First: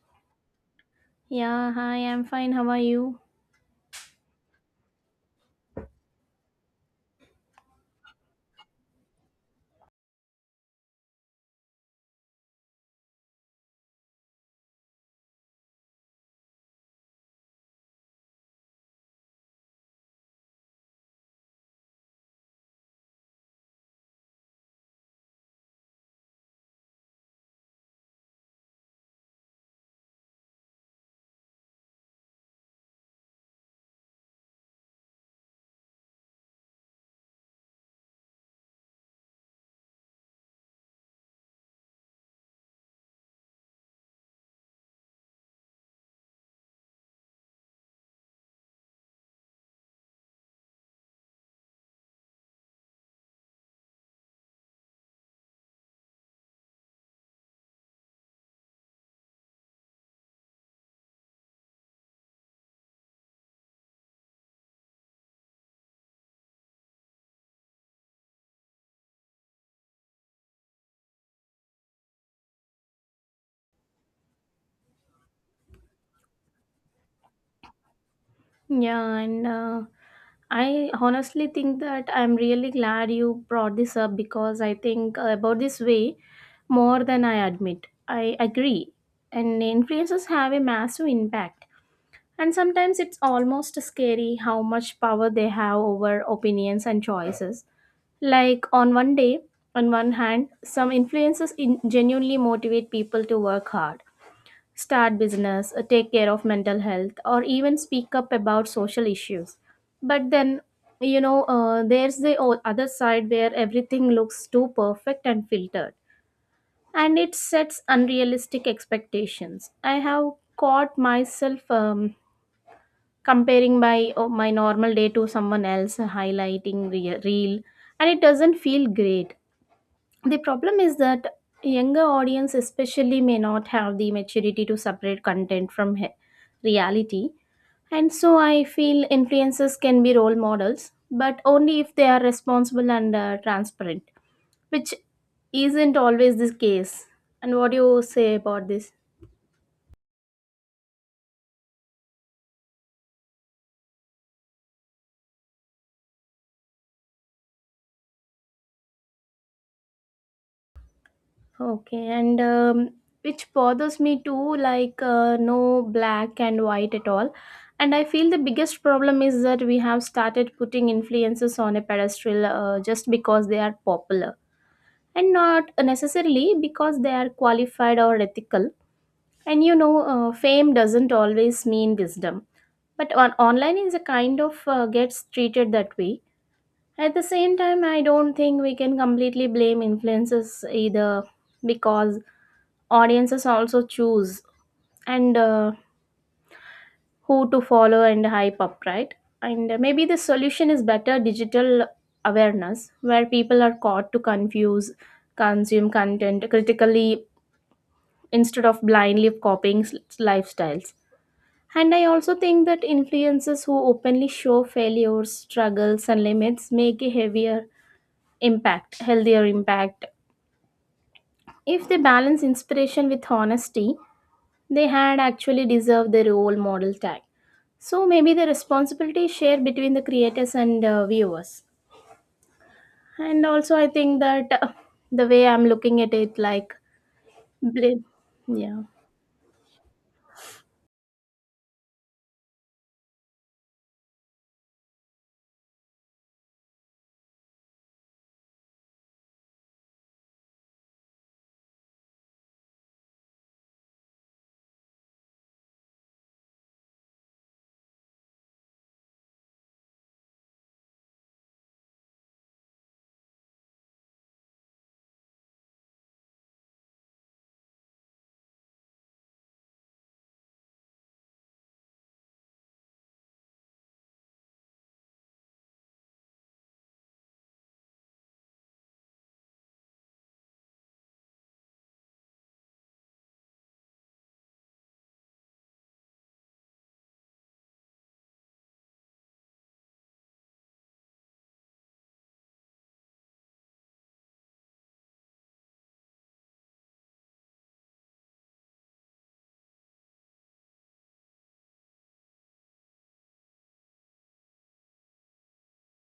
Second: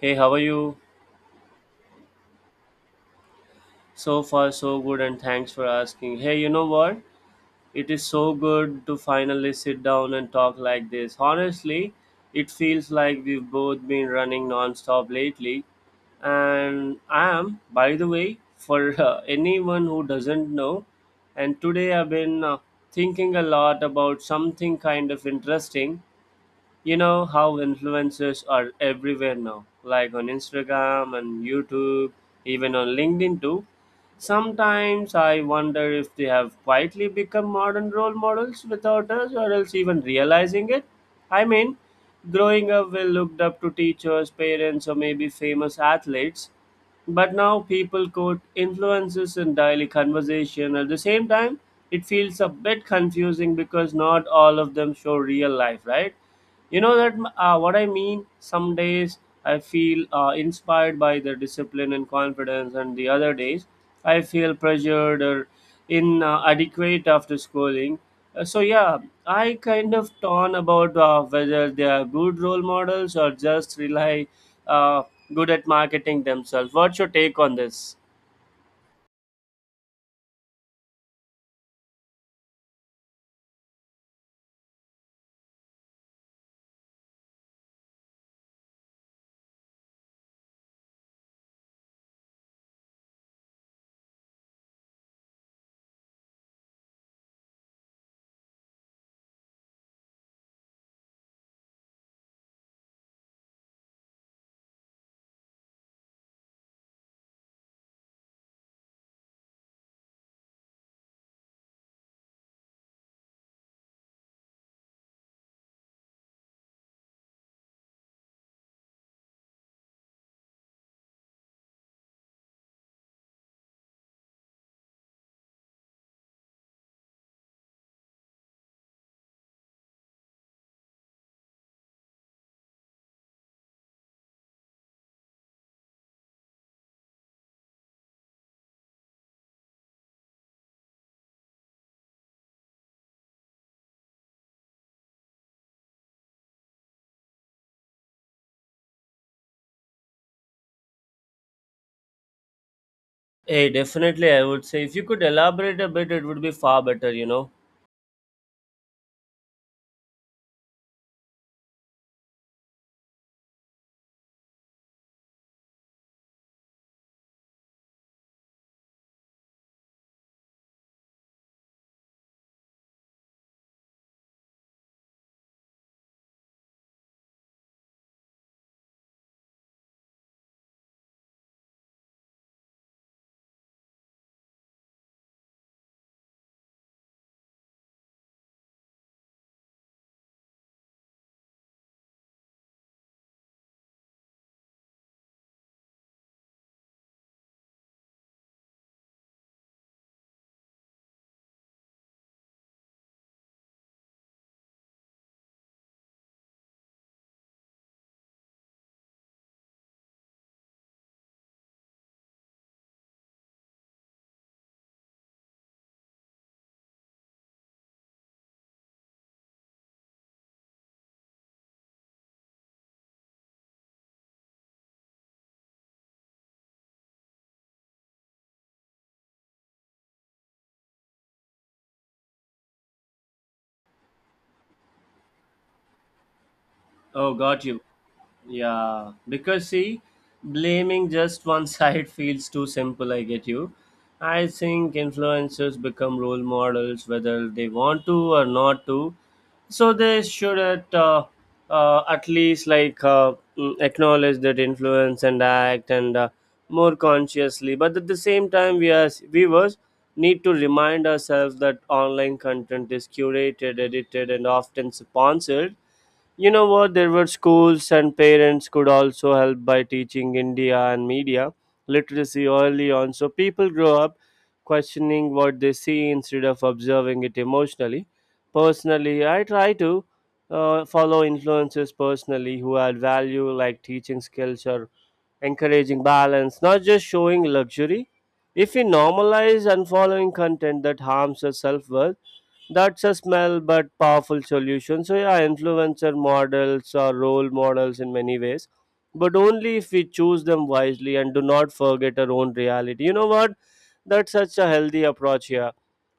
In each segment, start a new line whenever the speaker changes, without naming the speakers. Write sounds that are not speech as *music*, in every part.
Hey, how are you?
Yeah, hi, I'm fine. How are you?
So far, so good, and thanks for asking. Hey, you know what? It is so good to finally sit down and talk like this. Honestly, it feels like we've both been running non-stop lately. And I am, by the way, for *laughs* anyone who doesn't know, and today I've been thinking a lot about something kind of interesting. You know how influencers are everywhere now, like on Instagram and YouTube, even on LinkedIn too. Sometimes I wonder if they have quietly become modern role models without us or else even realizing it. I mean, growing up, we looked up to teachers, parents, or maybe famous athletes. But now people quote influences in daily conversation. At the same time, it feels a bit confusing because not all of them show real life, right? You know that what I mean? Some days I feel inspired by the discipline and confidence, and the other days I feel pressured or inadequate after schooling. Yeah, I kind of torn about whether they are good role models or just rely uh, good at marketing themselves. What's your take on this?
Yeah, and I honestly think that I'm really glad you brought this up because I think about this way more than I admit. I agree. And influencers have a massive impact. And sometimes it's almost scary how much power they have over opinions and choices. Like on one day, on one hand, some influencers genuinely motivate people to work hard, start business, take care of mental health, or even speak up about social issues. But then, there's the other side where everything looks too perfect and filtered, and it sets unrealistic expectations. I have caught myself comparing my normal day to someone else highlighting reel, and it doesn't feel great. The problem is that younger audience especially may not have the maturity to separate content from reality. And so I feel influencers can be role models, but only if they are responsible and transparent, which isn't always the case. And what do you say about this?
Hey, definitely, I would say if you could elaborate a bit, it would be far better,
Okay, and which bothers me too, like no black and white at all. And I feel the biggest problem is that we have started putting influences on a pedestal just because they are popular and not necessarily because they are qualified or ethical. And you know, fame doesn't always mean wisdom, but online is a kind of gets treated that way. At the same time, I don't think we can completely blame influences either, because audiences also choose and who to follow and hype up, right? And maybe the solution is better digital awareness, where people are caught to confuse consume content critically instead of blindly copying lifestyles. And I also think that influencers who openly show failures, struggles and limits make a heavier impact, healthier impact, if they balance inspiration with honesty. They had actually deserved the role model tag. So maybe the responsibility is shared between the creators and viewers. And also, I think that the way I'm looking at it, like,
Oh, got you.
bl- yeah.
Yeah, because see, blaming just one side *laughs* feels too simple. I get you. I think influencers become role models whether they want to or not to. So they should at least acknowledge that influence and act and more consciously. But at the same time, we as viewers need to remind ourselves that online content is curated, edited, and often sponsored. You know what? There were schools and parents could also help by teaching India and media literacy early on. So people grow up questioning what they see instead of observing it emotionally. Personally, I try to follow influences personally who add value, like teaching skills or encouraging balance, not just showing luxury. If we normalize unfollowing content that harms our self worth, that's a small but powerful solution. So, yeah, influencer models are role models in many ways, but only if we choose them wisely and do not forget our own reality. You know what? That's such a healthy approach here.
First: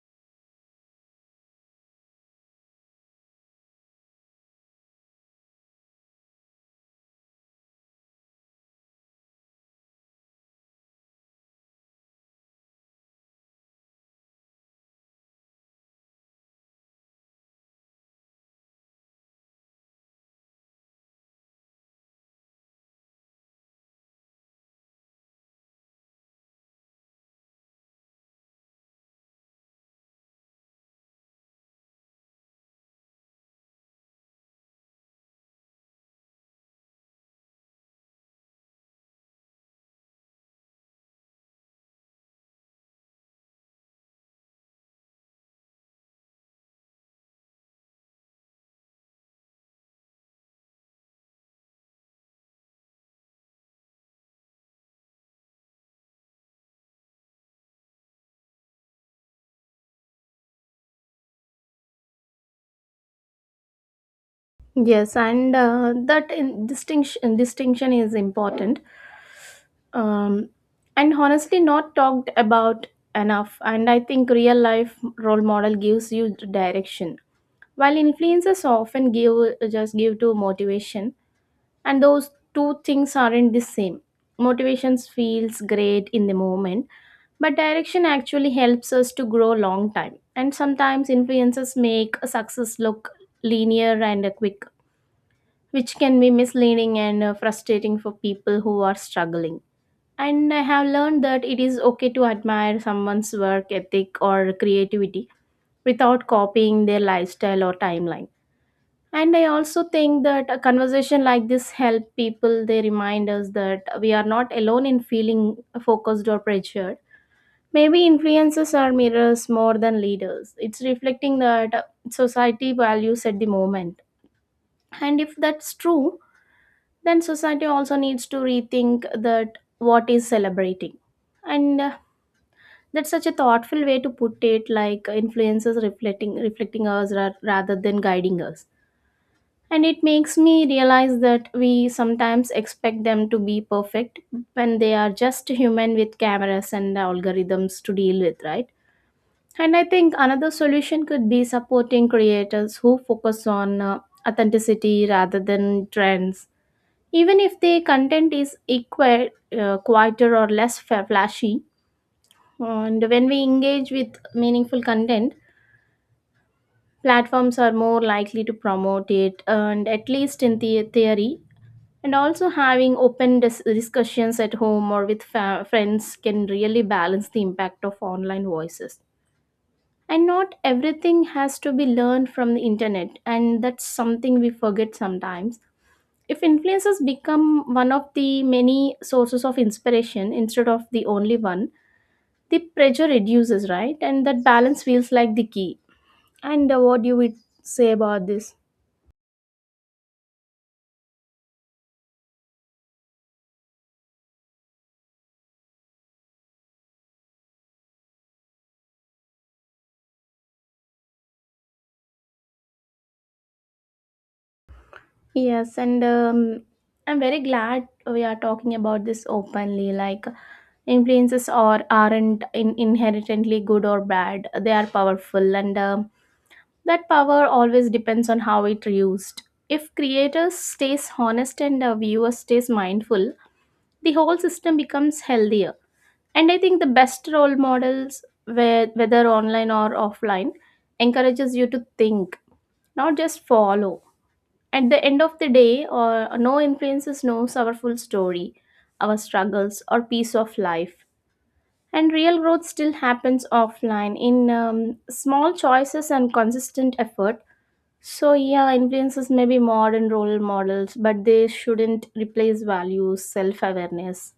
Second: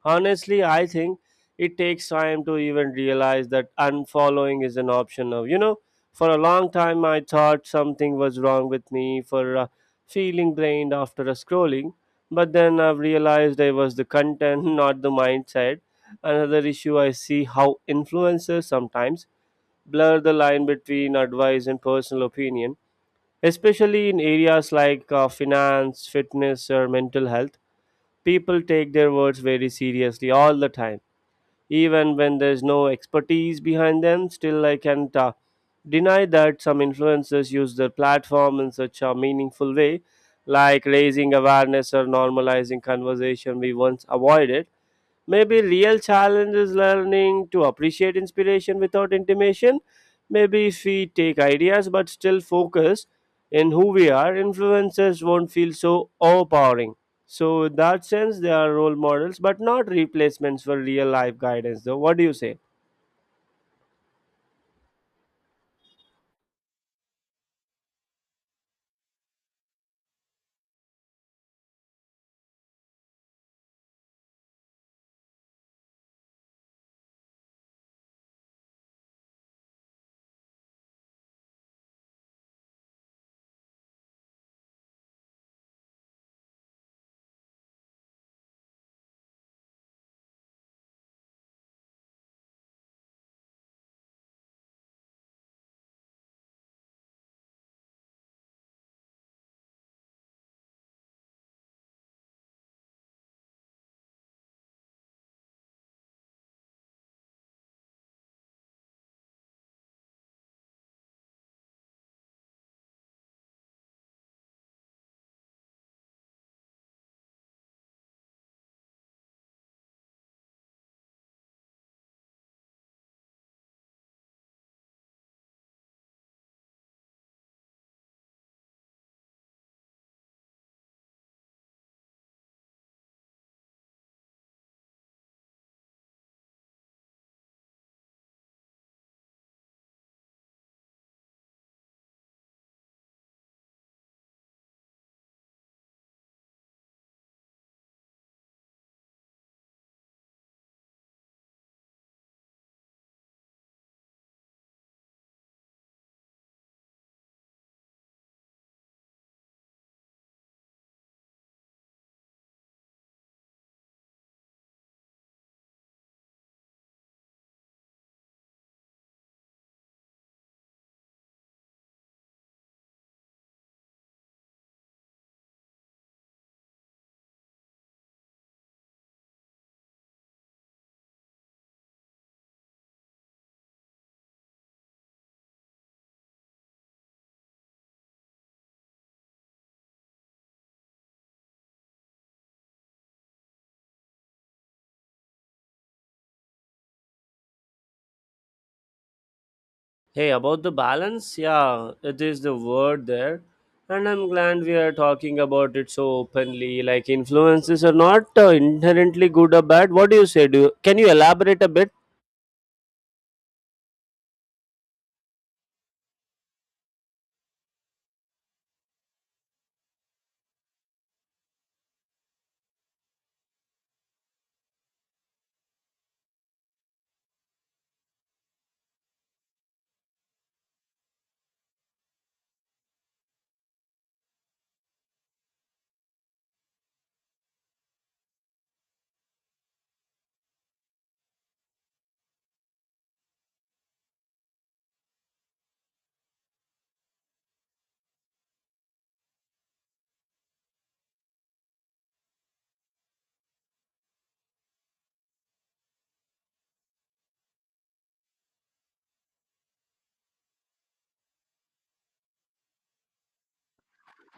Honestly, I think it takes time to even realize that unfollowing is an option now. You know, for a long time, I thought something was wrong with me for feeling drained after a scrolling, but then I've realized it was the content, *laughs* not the mindset. Another issue I see how influencers sometimes blur the line between advice and personal opinion, especially in areas like finance, fitness, or mental health. People take their words very seriously all the time even when there's no expertise behind them. Still, I can't deny that some influencers use their platform in such a meaningful way, like raising awareness or normalizing conversation we once avoided. Maybe real challenge is learning to appreciate inspiration without intimation. Maybe if we take ideas but still focus in who we are, influencers won't feel so overpowering. So, in that sense, they are role models but not replacements for real life guidance, though. What do you say?
Yes, and that in distinction is important, um, and honestly, not talked about enough. And I think real life role model gives you direction, while influences often give just give to motivation. And those two things aren't the same. Motivations feels great in the moment, but direction actually helps us to grow long time. And sometimes influences make a success look linear and quick, which can be misleading and frustrating for people who are struggling. And I have learned that it is okay to admire someone's work ethic or creativity without copying their lifestyle or timeline. And I also think that a conversation like this help people. They remind us that we are not alone in feeling focused or pressured. Maybe influencers are mirrors more than leaders. It's reflecting that society values at the moment. And if that's true, then society also needs to rethink that what is celebrating. And that's such a thoughtful way to put it, like influences reflecting us rather than guiding us. And it makes me realize that we sometimes expect them to be perfect when they are just human with cameras and algorithms to deal with, right? And I think another solution could be supporting creators who focus on authenticity rather than trends. Even if the content is equal, quieter or less flashy, and when we engage with meaningful content, platforms are more likely to promote it, and at least in the theory. And also, having open discussions at home or with friends can really balance the impact of online voices. And not everything has to be learned from the internet, and that's something we forget sometimes. If influencers become one of the many sources of inspiration instead of the only one, the pressure reduces, right? And that balance feels like the key. And what do you would say about this?
Hey, about the balance, yeah, it is the word there. And I'm glad we are talking about it so openly. Like, influences are not inherently good or bad. What do you say? Can you elaborate a bit?
Yes, and I'm very glad we are talking about this openly. Like, influences aren't inherently good or bad. They are powerful, and that power always depends on how it used. If creators stays honest and viewers stays mindful, the whole system becomes healthier. And I think the best role models, whether online or offline, encourages you to think, not just follow. At the end of the day, or no influences knows our full story, our struggles, or piece of life. And real growth still happens offline in small choices and consistent effort. So, yeah, influences may be modern role models, but they shouldn't replace values, self awareness,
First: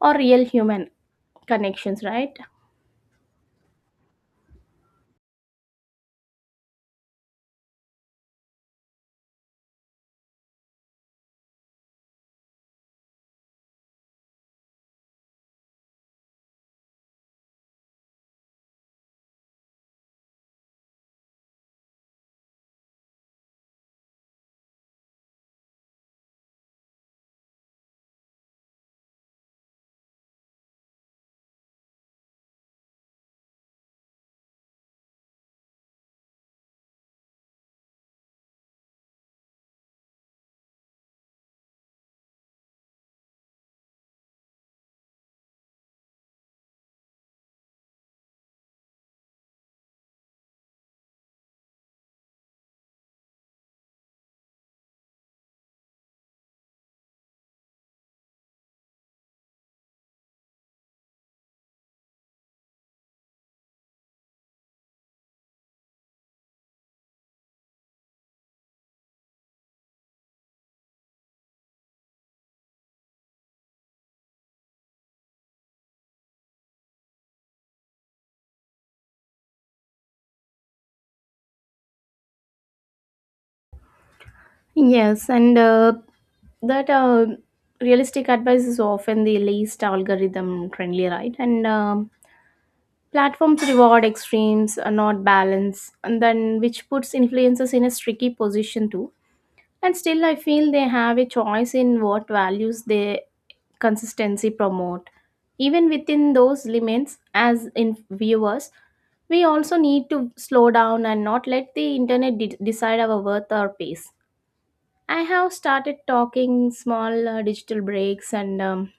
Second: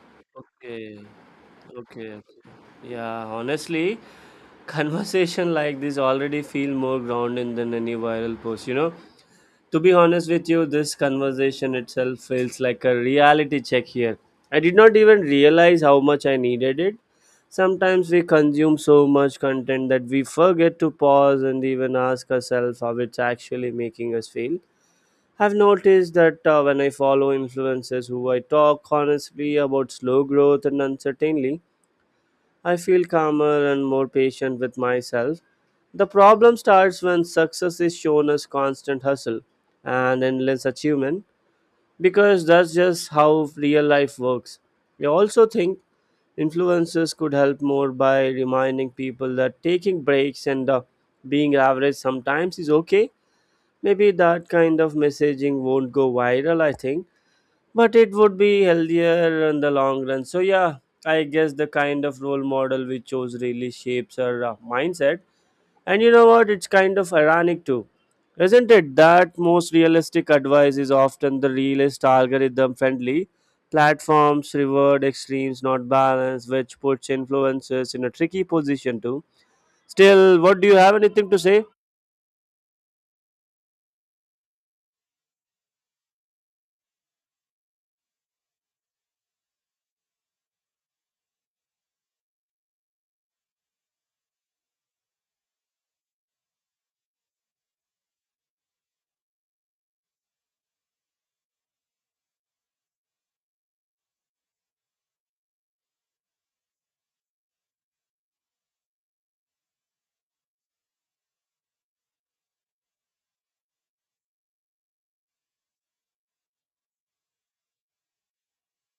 or real human
Okay.
connections,
Okay. Okay.
right?
Yeah, honestly, *laughs* conversation like this already feel more grounded than any viral post, you know? To be honest with you, this conversation itself feels like a reality check here. I did not even realize how much I needed it. Sometimes we consume so much content that we forget to pause and even ask ourselves how it's actually making us feel. I've noticed that when I follow influencers who I talk honestly about slow growth and uncertainty, I feel calmer and more patient with myself. The problem starts when success is shown as constant hustle and endless achievement, because that's just how real life works. I also think influencers could help more by reminding people that taking breaks and being average sometimes is okay. Maybe that kind of messaging won't go viral, I think, but it would be healthier in the long run. So, yeah, I guess the kind of role model we chose really shapes our mindset. And you know what? It's kind of ironic too, isn't it? That most realistic advice is often the realist algorithm friendly. Platforms reward extremes, not balance, which puts influencers in a tricky position too. Still, what do you have anything to say?
Yes, and that realistic advice is often the least algorithm friendly, right? And platforms reward extremes, not balance, and then which puts influencers in a tricky position too. And still, I feel they have a choice in what values they consistency promote. Even within those limits, as in viewers, we also need to slow down and not let the internet decide our worth or pace. I have started talking small digital breaks, and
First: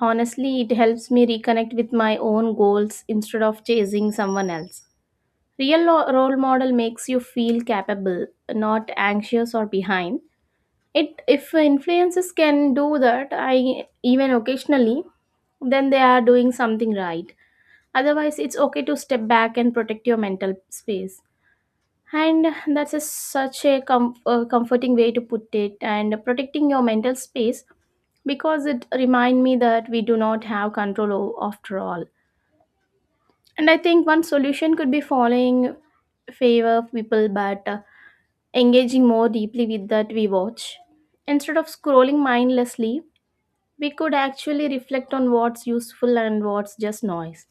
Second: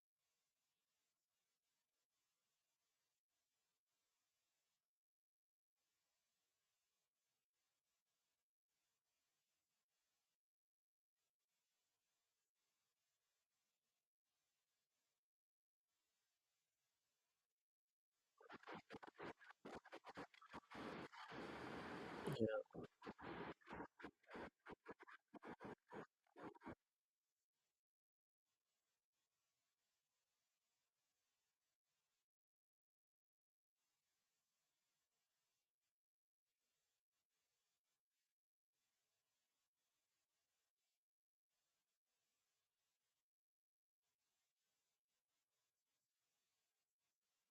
honestly, it helps me reconnect with my own goals instead of chasing someone else. Real role model makes you feel capable, not anxious or behind. It if influences can do that, I even occasionally, then they are doing something right. Otherwise, it's okay to step back and protect your mental space. And that's such a comforting way to put it. And protecting your mental space, because it remind me that we do not have control after all. And I think one solution could be following favor people, but engaging more deeply with that we watch. Instead of scrolling mindlessly, we could actually reflect on what's useful and what's just noise.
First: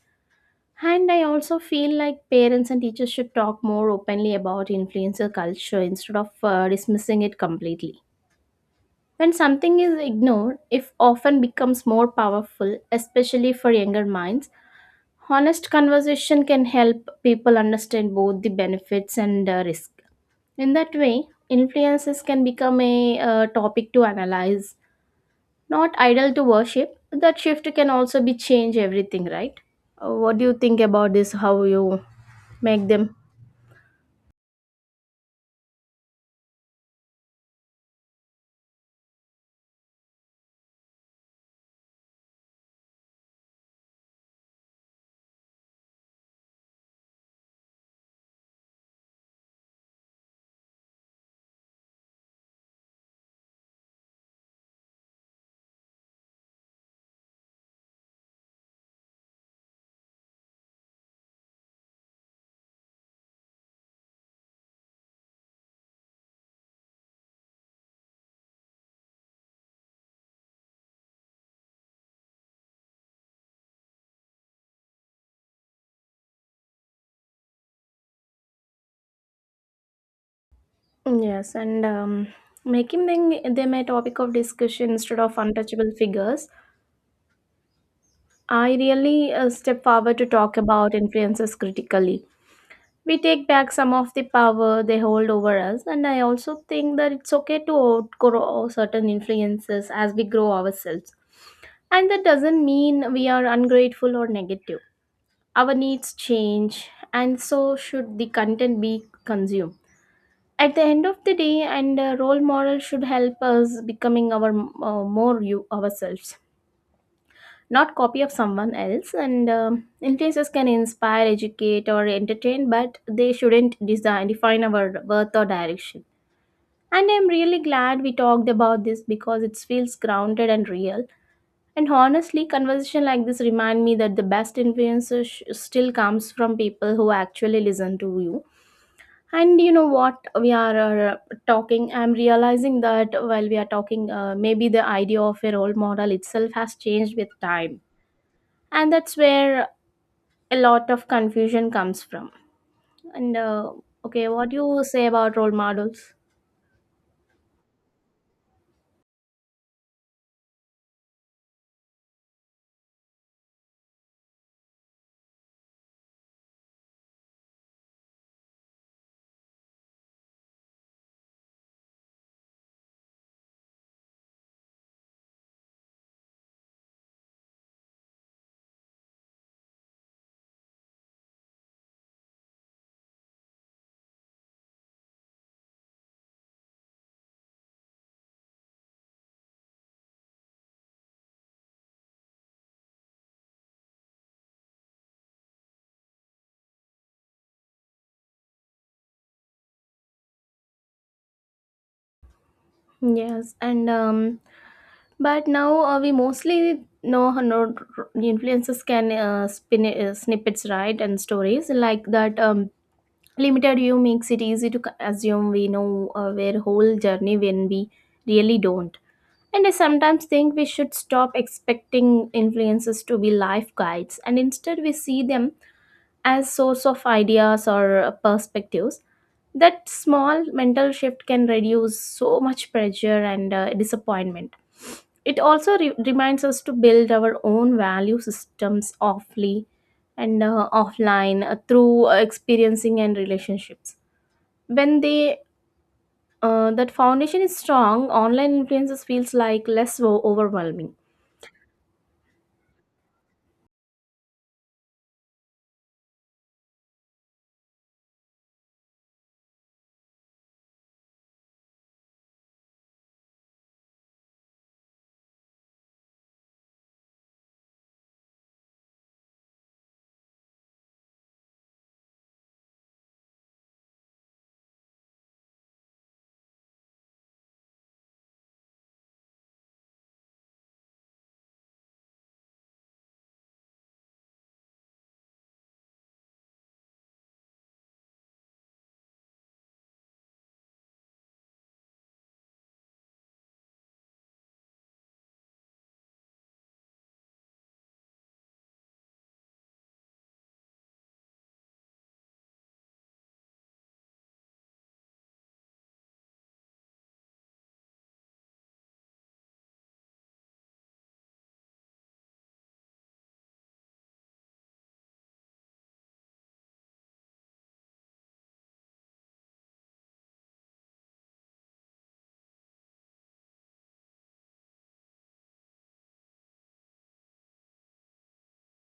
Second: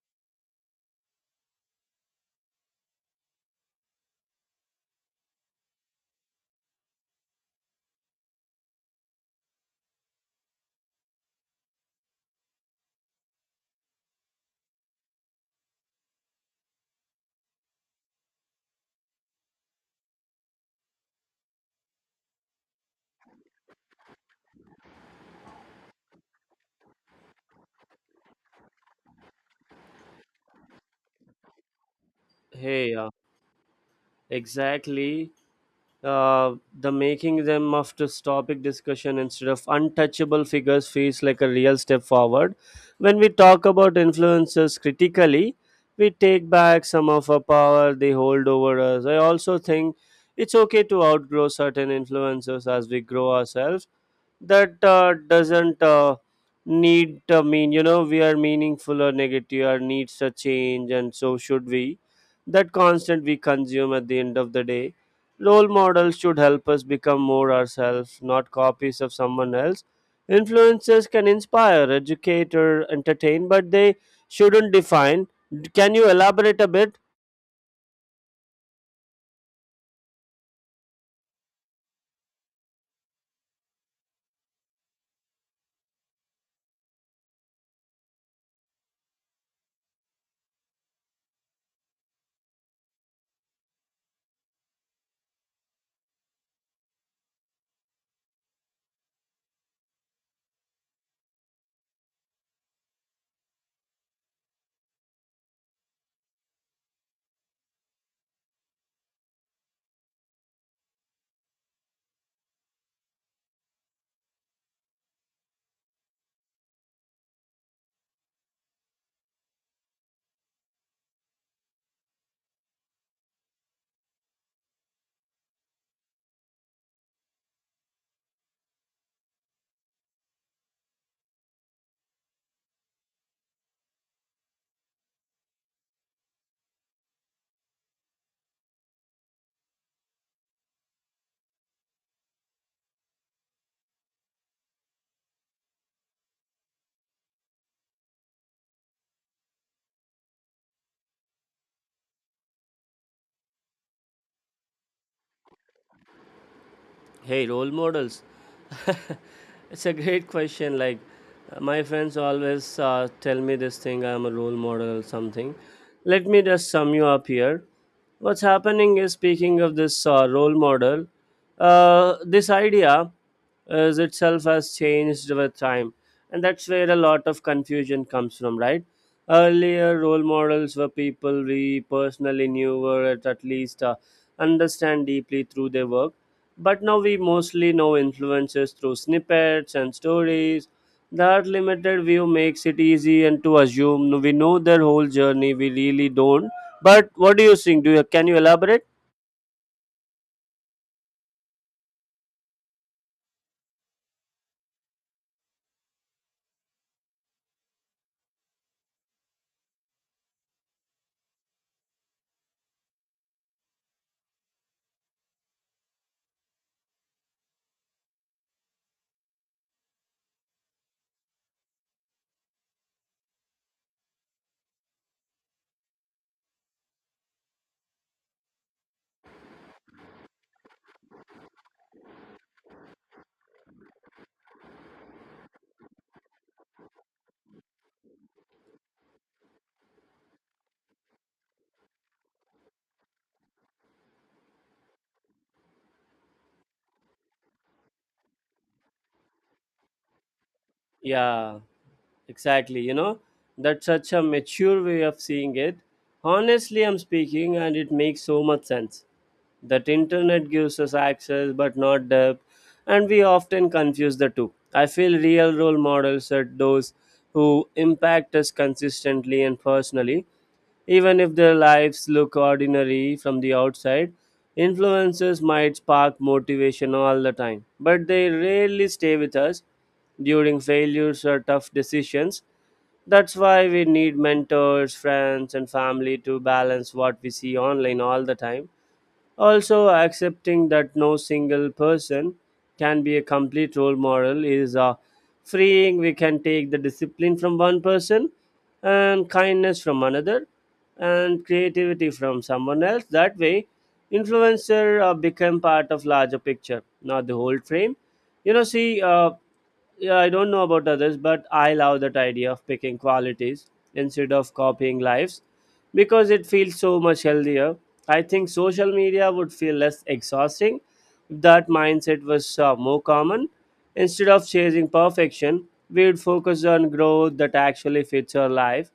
And I also feel like parents and teachers should talk more openly about influencer culture instead of dismissing it completely. When something is ignored, it often becomes more powerful, especially for younger minds. Honest conversation can help people understand both the benefits and risk. In that way, influences can become a topic to analyze, not idol to worship. That shift can also be change everything, right? What do you think about this? How you make
Hey, yeah,
them?
exactly. The making them of this topic discussion instead of untouchable figures feels like a real step forward. When we talk about influencers critically, we take back some of our power they hold over us. I also think it's okay to outgrow certain influencers as we grow ourselves, that doesn't need mean, you know, we are meaningful or negative, or needs a change, and so should we that constant we consume. At the end of the day, role models should help us become more ourselves, not copies of someone else. Influencers can inspire, educate, or entertain, but they shouldn't define. Can you elaborate a bit?
Yes, and making them a topic of discussion instead of untouchable figures. I really step forward to talk about influences critically. We take back some of the power they hold over us. And I also think that it's okay to outgrow certain influences as we grow ourselves. And that doesn't mean we are ungrateful or negative. Our needs change, and so should the content be consumed. At the end of the day, and a role model should help us becoming our more you ourselves, not copy of someone else. And influencers can inspire, educate or entertain, but they shouldn't design define our worth or direction. And I'm really glad we talked about this, because it feels grounded and real. And honestly, conversation like this remind me that the best influencer still comes from people who actually listen to you. And you know what, we are talking, I'm realizing that while we are talking, maybe the idea of a role model itself has changed with time. And that's where a lot of confusion comes from. And okay, what do you say about role models?
Hey, role models. *laughs* It's a great question. Like, my friends always tell me this thing, I'm a role model or something. Let me just sum you up here. What's happening is, speaking of this role model, this idea is itself has changed with time. And that's where a lot of confusion comes from, right? Earlier, role models were people we personally knew, were at least understand deeply through their work, but now we mostly know influences through snippets and stories. That limited view makes it easy and to assume no, we know their whole journey. We really don't. But what do you think? Do you Can you elaborate?
Yes, and but now we mostly know how no the influencers can spin snippets, right, and stories like that. Limited view makes it easy to assume we know their whole journey when we really don't. And I sometimes think we should stop expecting influencers to be life guides, and instead we see them as source of ideas or perspectives. That small mental shift can reduce so much pressure and disappointment. It also reminds us to build our own value systems offly and offline through experiencing and relationships. When they that foundation is strong, online influences feels like less overwhelming.
Yeah. Exactly, you know, that's such a mature way of seeing it. Honestly, I'm speaking, and it makes so much sense. That internet gives us access but not depth, and we often confuse the two. I feel real role models are those who impact us consistently and personally, even if their lives look ordinary from the outside. Influences might spark motivation all the time, but they rarely stay with us during failures or tough decisions. That's why we need mentors, friends, and family to balance what we see online all the time. Also, accepting that no single person can be a complete role model is freeing. We can take the discipline from one person, and kindness from another, and creativity from someone else. That way, influencer become part of larger picture, not the whole frame. You know, see, yeah, I don't know about others, but I love that idea of picking qualities instead of copying lives because it feels so much healthier. I think social media would feel less exhausting if that mindset was more common. Instead of chasing perfection, we'd focus on growth that actually fits our life.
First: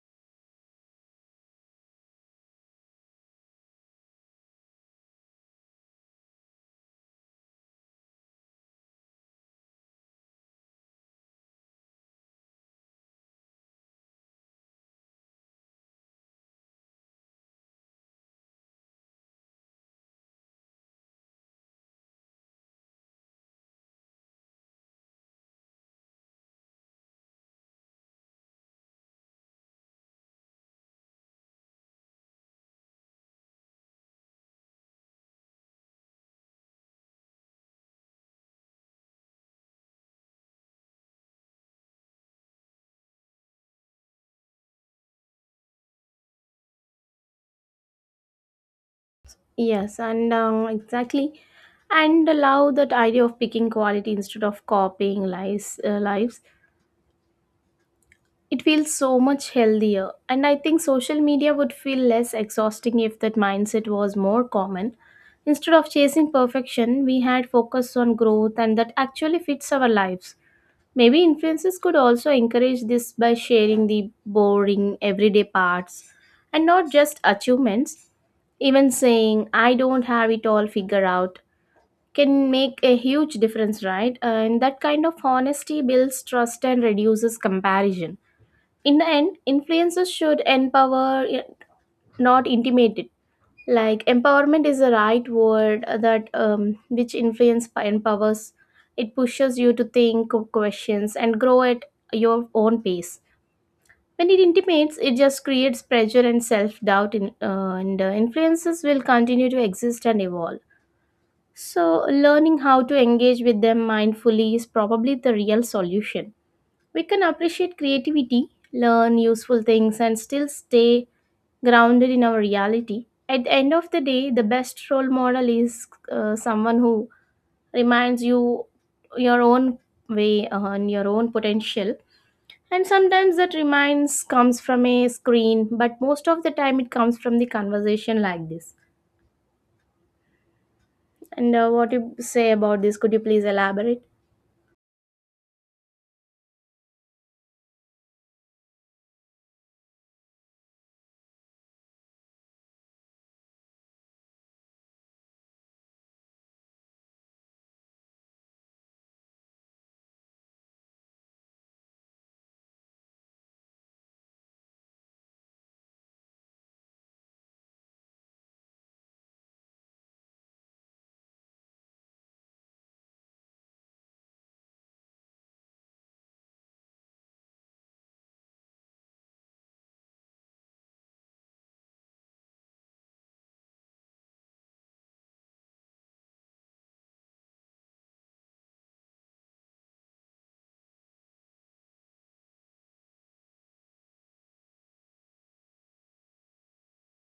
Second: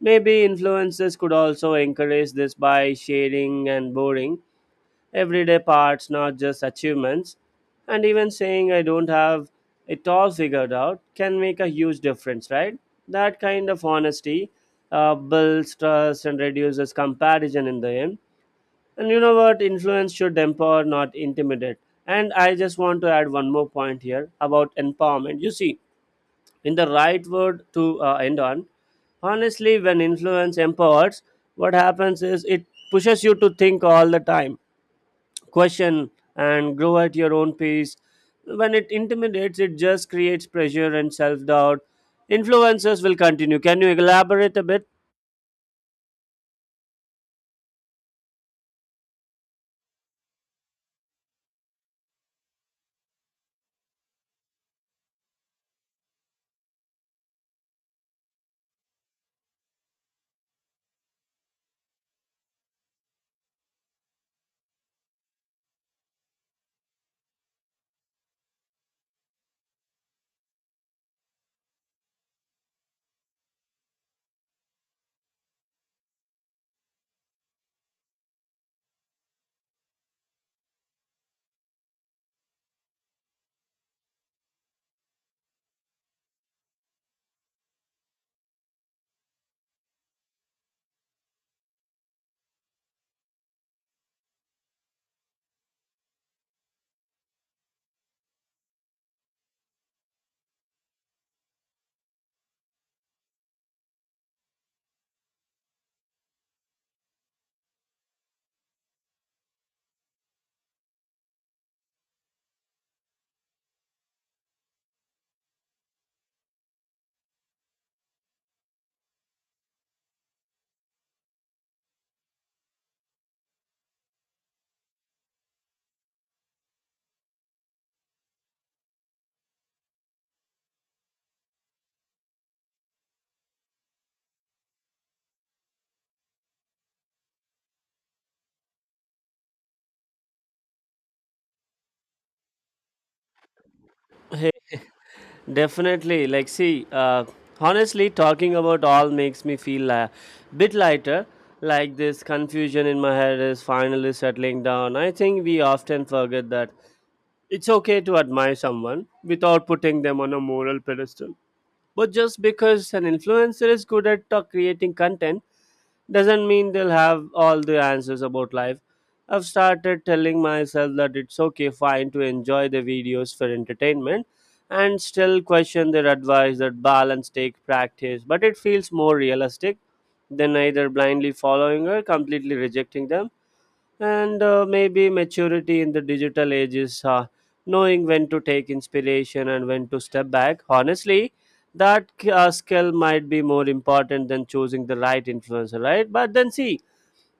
Maybe influencers could also encourage this by sharing and boring everyday parts, not just achievements. And even saying I don't have it all figured out can make a huge difference, right? That kind of honesty builds trust and reduces comparison in the end. And you know what? Influence should empower, not intimidate. And I just want to add one more point here about empowerment. You see, in the right word to end on, honestly, when influence empowers, what happens is it pushes you to think all the time, question, and grow at your own pace. When it intimidates, it just creates pressure and self doubt. Influencers will continue. Can you elaborate a bit?
Yes, and exactly. And allow that idea of picking quality instead of copying lives. It feels so much healthier, and I think social media would feel less exhausting if that mindset was more common. Instead of chasing perfection, we had focus on growth, and that actually fits our lives. Maybe influencers could also encourage this by sharing the boring, everyday parts and not just achievements. Even saying, I don't have it all figured out, can make a huge difference, right? And that kind of honesty builds trust and reduces comparison. In the end, influencers should empower, not intimidate. It. Like empowerment is the right word that which influence empowers. It pushes you to think of questions and grow at your own pace. When it intimates, it just creates pressure and self doubt. In and Influences will continue to exist and evolve. So, learning how to engage with them mindfully is probably the real solution. We can appreciate creativity, learn useful things, and still stay grounded in our reality. At the end of the day, the best role model is someone who reminds you your own way and your own potential. And sometimes that reminds comes from a screen, but most of the time it comes from the conversation like this. And what you say about this? Could you please elaborate?
Hey. Definitely. Like, see, honestly, talking about all makes me feel a bit lighter. Like, this confusion in my head is finally settling down. I think we often forget that it's okay to admire someone without putting them on a moral pedestal. But just because an influencer is good at creating content doesn't mean they'll have all the answers about life. I've started telling myself that it's okay, fine to enjoy the videos for entertainment and still question their advice. That balance take practice, but it feels more realistic than either blindly following or completely rejecting them. And Maybe maturity in the digital age is knowing when to take inspiration and when to step back. Honestly, that skill might be more important than choosing the right influencer, right? But then see,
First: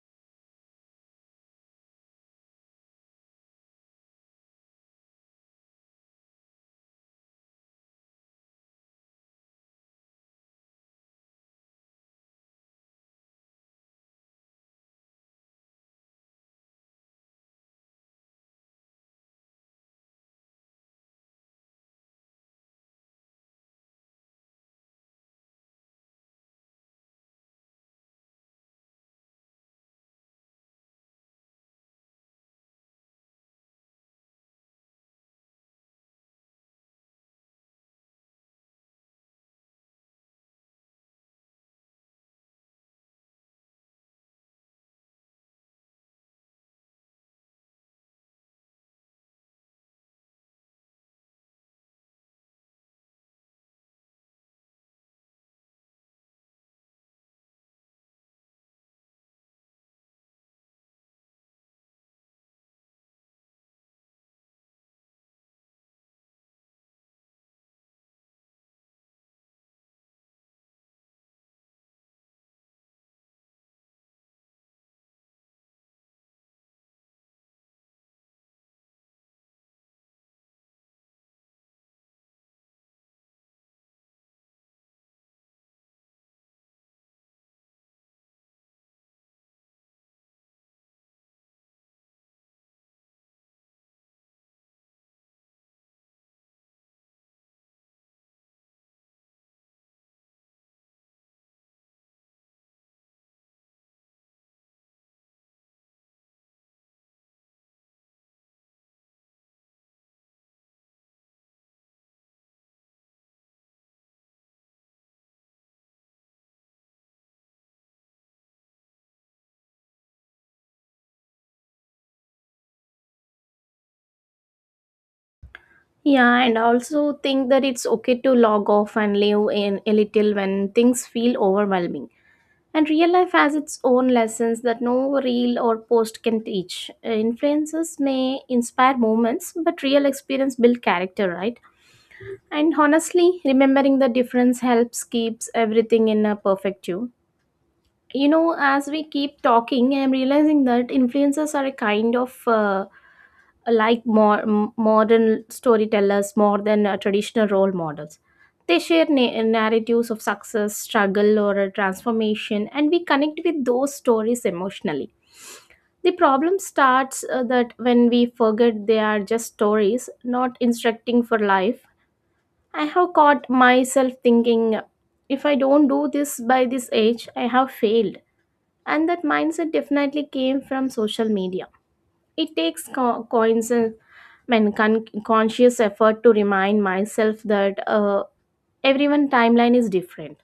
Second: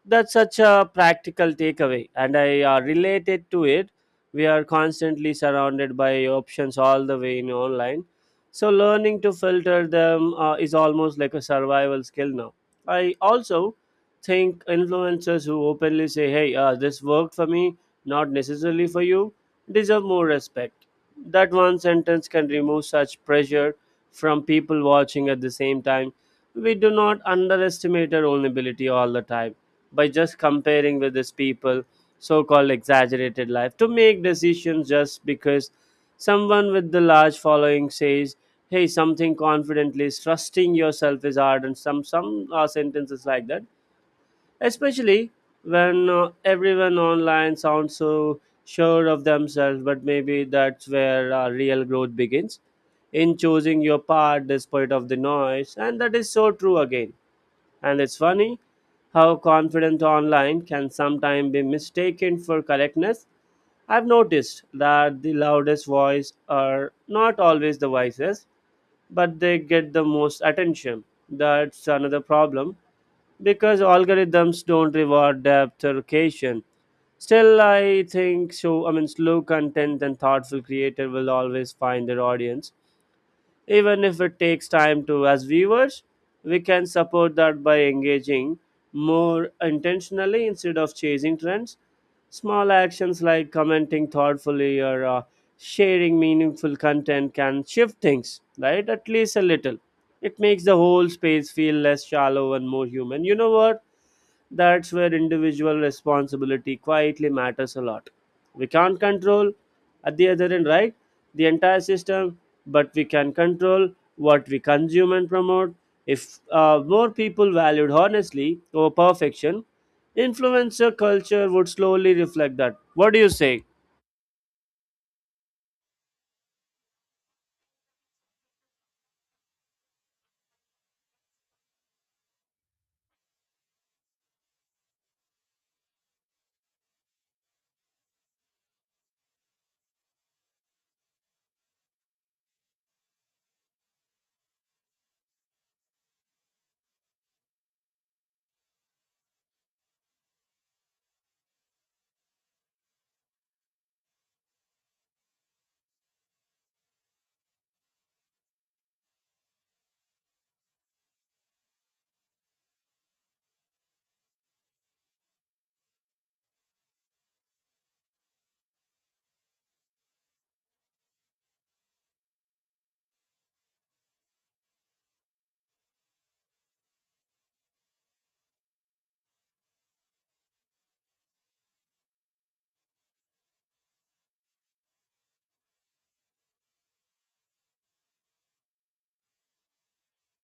that's such a practical takeaway, and I related to it. We are constantly surrounded by options all the way in online, so learning to filter them is almost like a survival skill now. I also think influencers who openly say, hey, this worked for me, not necessarily for you, deserve more respect. That one sentence can remove such pressure from people watching. At the same time, we do not underestimate our own ability all the time by just comparing with these people so-called exaggerated life to make decisions just because someone with the large following says hey something confidently. Is trusting yourself is hard? And some sentences like that, especially when everyone online sounds so sure of themselves. But maybe that's where real growth begins, in choosing your path despite of the noise. And that is so true again. And it's funny how confident online can sometimes be mistaken for correctness. I've noticed that the loudest voice are not always the wisest, but they get the most attention. That's another problem because algorithms don't reward depth or occasion. Still, I think so. I mean, slow content and thoughtful creator will always find their audience, even if it takes time. To as viewers, we can support that by engaging more intentionally instead of chasing trends. Small actions like commenting thoughtfully or sharing meaningful content can shift things, right? At least a little. It makes the whole space feel less shallow and more human. You know what, that's where individual responsibility quietly matters a lot. We can't control at the other end, right, the entire system, but we can control what we consume and promote. If more people valued honestly over perfection, influencer culture would slowly reflect that. What do you say?
Yeah, and I also think that it's okay to log off and live in a little when things feel overwhelming. And real life has its own lessons that no reel or post can teach. Influences may inspire moments, but real experience build character, right? And honestly, remembering the difference helps keeps everything in a perfect tune. You know, as we keep talking, I'm realizing that influencers are a kind of like more modern storytellers more than traditional role models. They share narratives of success, struggle, or a transformation, and we connect with those stories emotionally. The problem starts that when we forget they are just stories, not instructing for life. I have caught myself thinking, if I don't do this by this age, I have failed. And that mindset definitely came from social media. It takes co- coins, I mean, con- conscious effort to remind myself that everyone timeline is different.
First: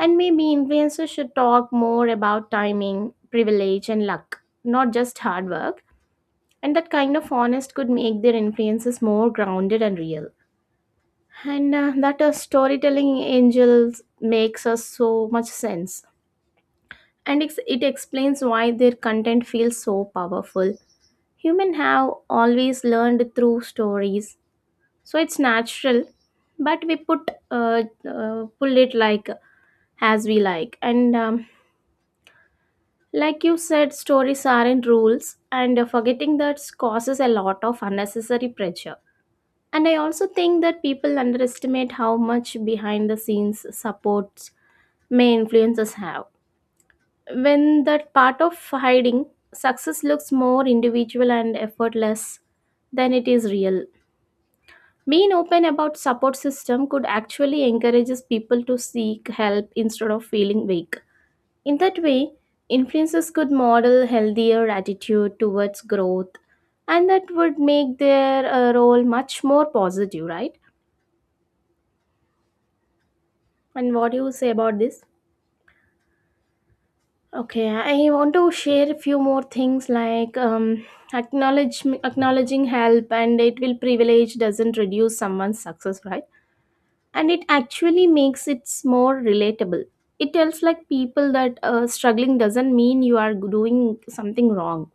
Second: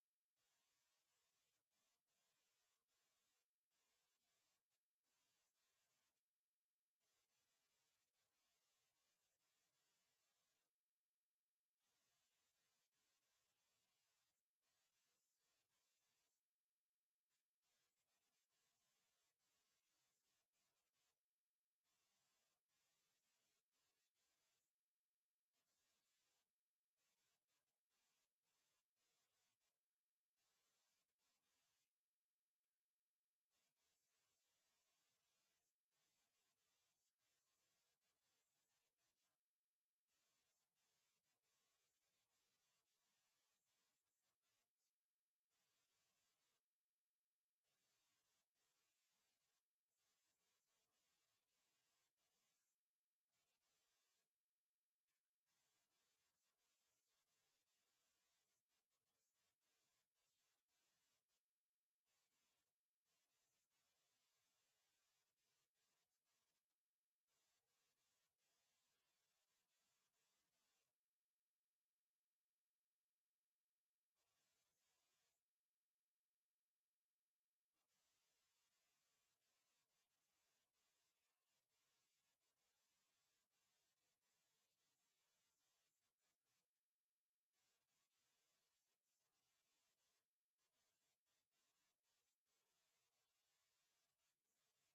And maybe influencers should talk more about timing, privilege, and luck, not just hard work. And that kind of honest could make their influences more grounded and real. And that storytelling angels makes us so much sense. It explains why their content feels so powerful. Humans have always learned through stories, so it's natural, but we put pull it like as we like, and like you said, stories aren't rules, and forgetting that causes a lot of unnecessary pressure. And I also think that people underestimate how much behind the scenes supports may influencers have, when that part of hiding success looks more individual and effortless than it is real. Being open about support system could actually encourages people to seek help instead of feeling weak. In that way, influencers could model healthier attitude towards growth, and that would make their role much more positive, right? And what do you say about this? Okay, I want to share a few more things like acknowledging help and it will privilege doesn't reduce someone's success, right? And it actually makes it more relatable. It tells like people that struggling doesn't mean you are doing something wrong.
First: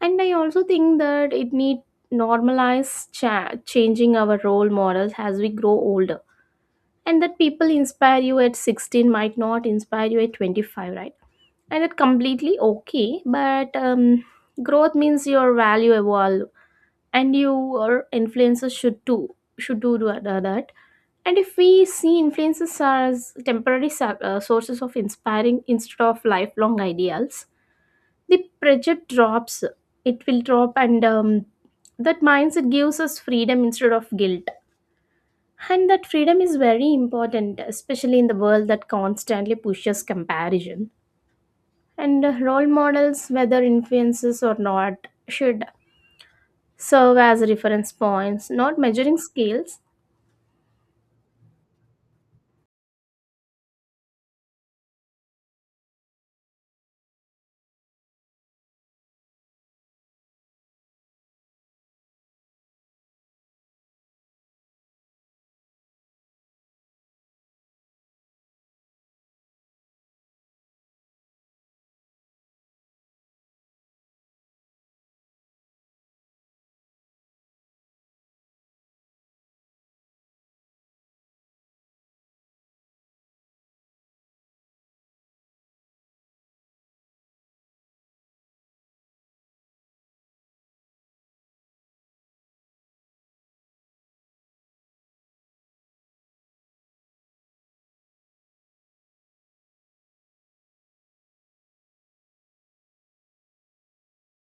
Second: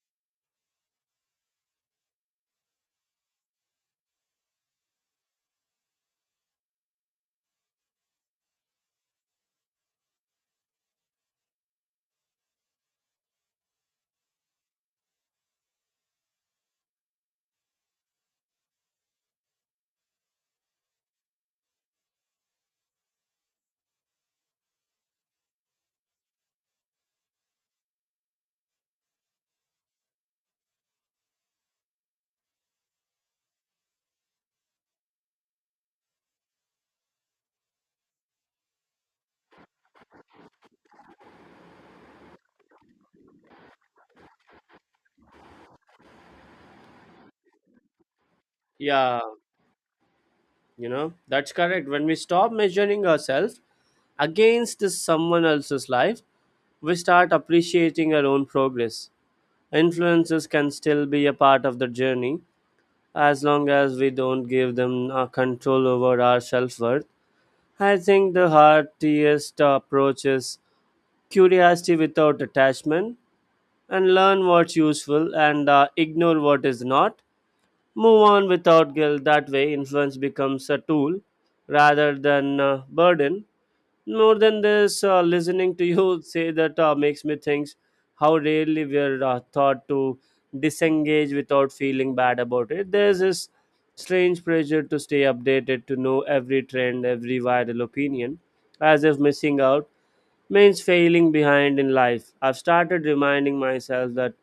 And I also think that it need normalize changing our role models as we grow older. And that people inspire you at 16 might not inspire you at 25, right? And that completely okay, but growth means your value evolve, and your influences should too should do that. And if we see influences as temporary sources of inspiring instead of lifelong ideals, the pressure drops. It will drop, and that mindset gives us freedom instead of guilt. And that freedom is very important, especially in the world that constantly pushes comparison. And role models, whether influences or not, should serve as reference points, not measuring
Yeah,
scales.
you know, that's correct. When we stop measuring ourselves against this someone else's life, we start appreciating our own progress. Influences can still be a part of the journey as long as we don't give them control over our self worth. I think the heartiest approach is curiosity without attachment, and learn what's useful and ignore what is not. Move on without guilt. That way, influence becomes a tool rather than a burden. More than this, listening to you *laughs* say that makes me think how rarely we're taught to disengage without feeling bad about it. There's this strange pressure to stay updated, to know every trend, every viral opinion, as if missing out means failing behind in life. I've started reminding myself that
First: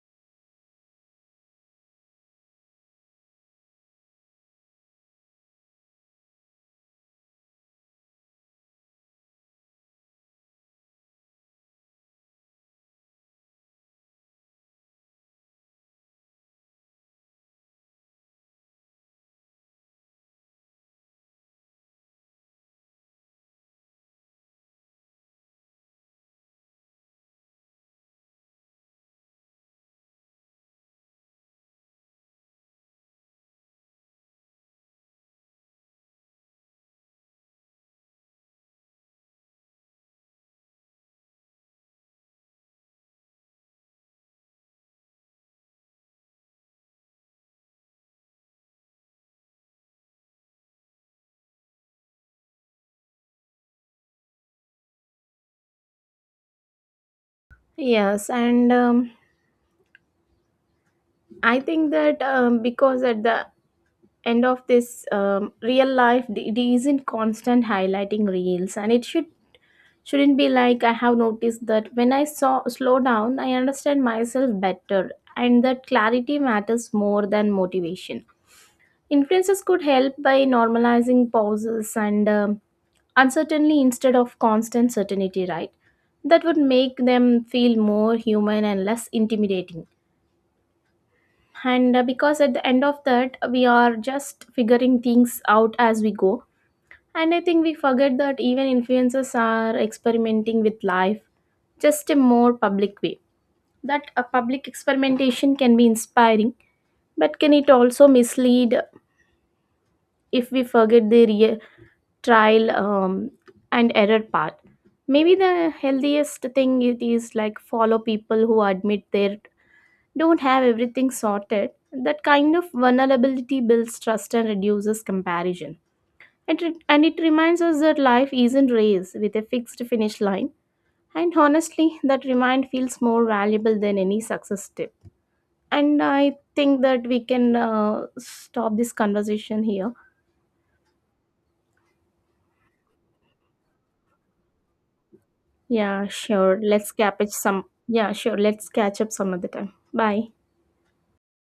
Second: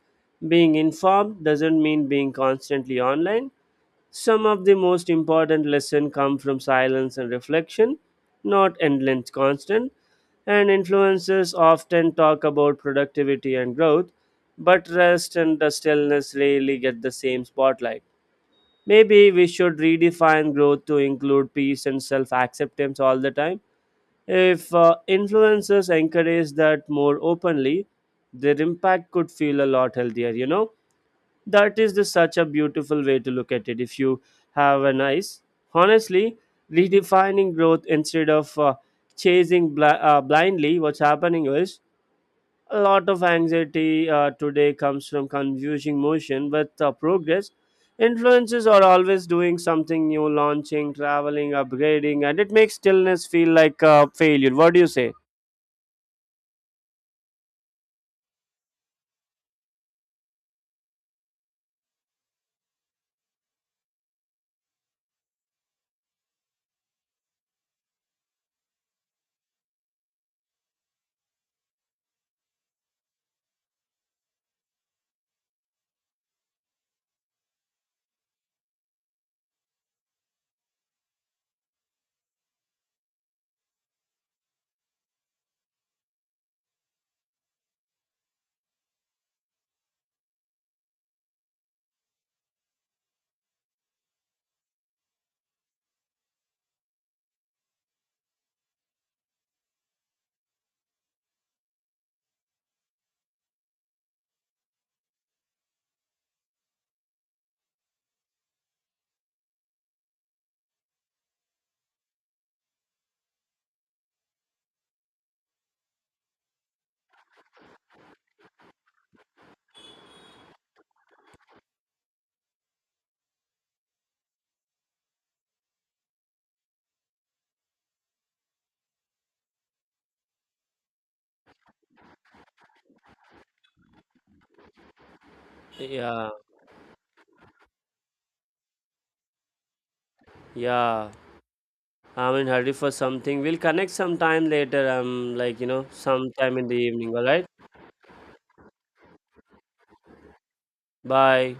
being informed doesn't mean being constantly online. Some of the most important lessons come from silence and reflection, not endless constant. And influencers often talk about productivity and growth, but rest and the stillness rarely get the same spotlight. Maybe we should redefine growth to include peace and self acceptance all the time. If influencers encourage that more openly, their impact could feel a lot healthier, you know? That is the such a beautiful way to look at it. If you have a nice, honestly, redefining growth instead of chasing blindly what's happening is, a lot of anxiety today comes from confusing motion with progress. Influences are always doing something new, launching, traveling, upgrading, and it makes stillness feel like a failure. What do you say?
Yes, and I think that because at the end of this real life it isn't constant highlighting reels, and it should shouldn't be like. I have noticed that when I saw slow down, I understand myself better, and that clarity matters more than motivation. Influencers could help by normalizing pauses and uncertainty instead of constant certainty, right? That would make them feel more human and less intimidating. And because at the end of that, we are just figuring things out as we go. And I think we forget that even influencers are experimenting with life, just a more public way. That a public experimentation can be inspiring, but can it also mislead if we forget the real trial and error part? Maybe the healthiest thing it is like follow people who admit they don't have everything sorted. That kind of vulnerability builds trust and reduces comparison. And it reminds us that life isn't a race with a fixed finish line. And honestly, that remind feels more valuable than any success tip. And
Yeah.
I think that we can stop this conversation here.
Yeah, I'm in hurry for something. We'll connect sometime later. I'm like, you know, sometime in the evening. All right.
Yeah, sure. Let's catch up some other time. Bye.
Bye.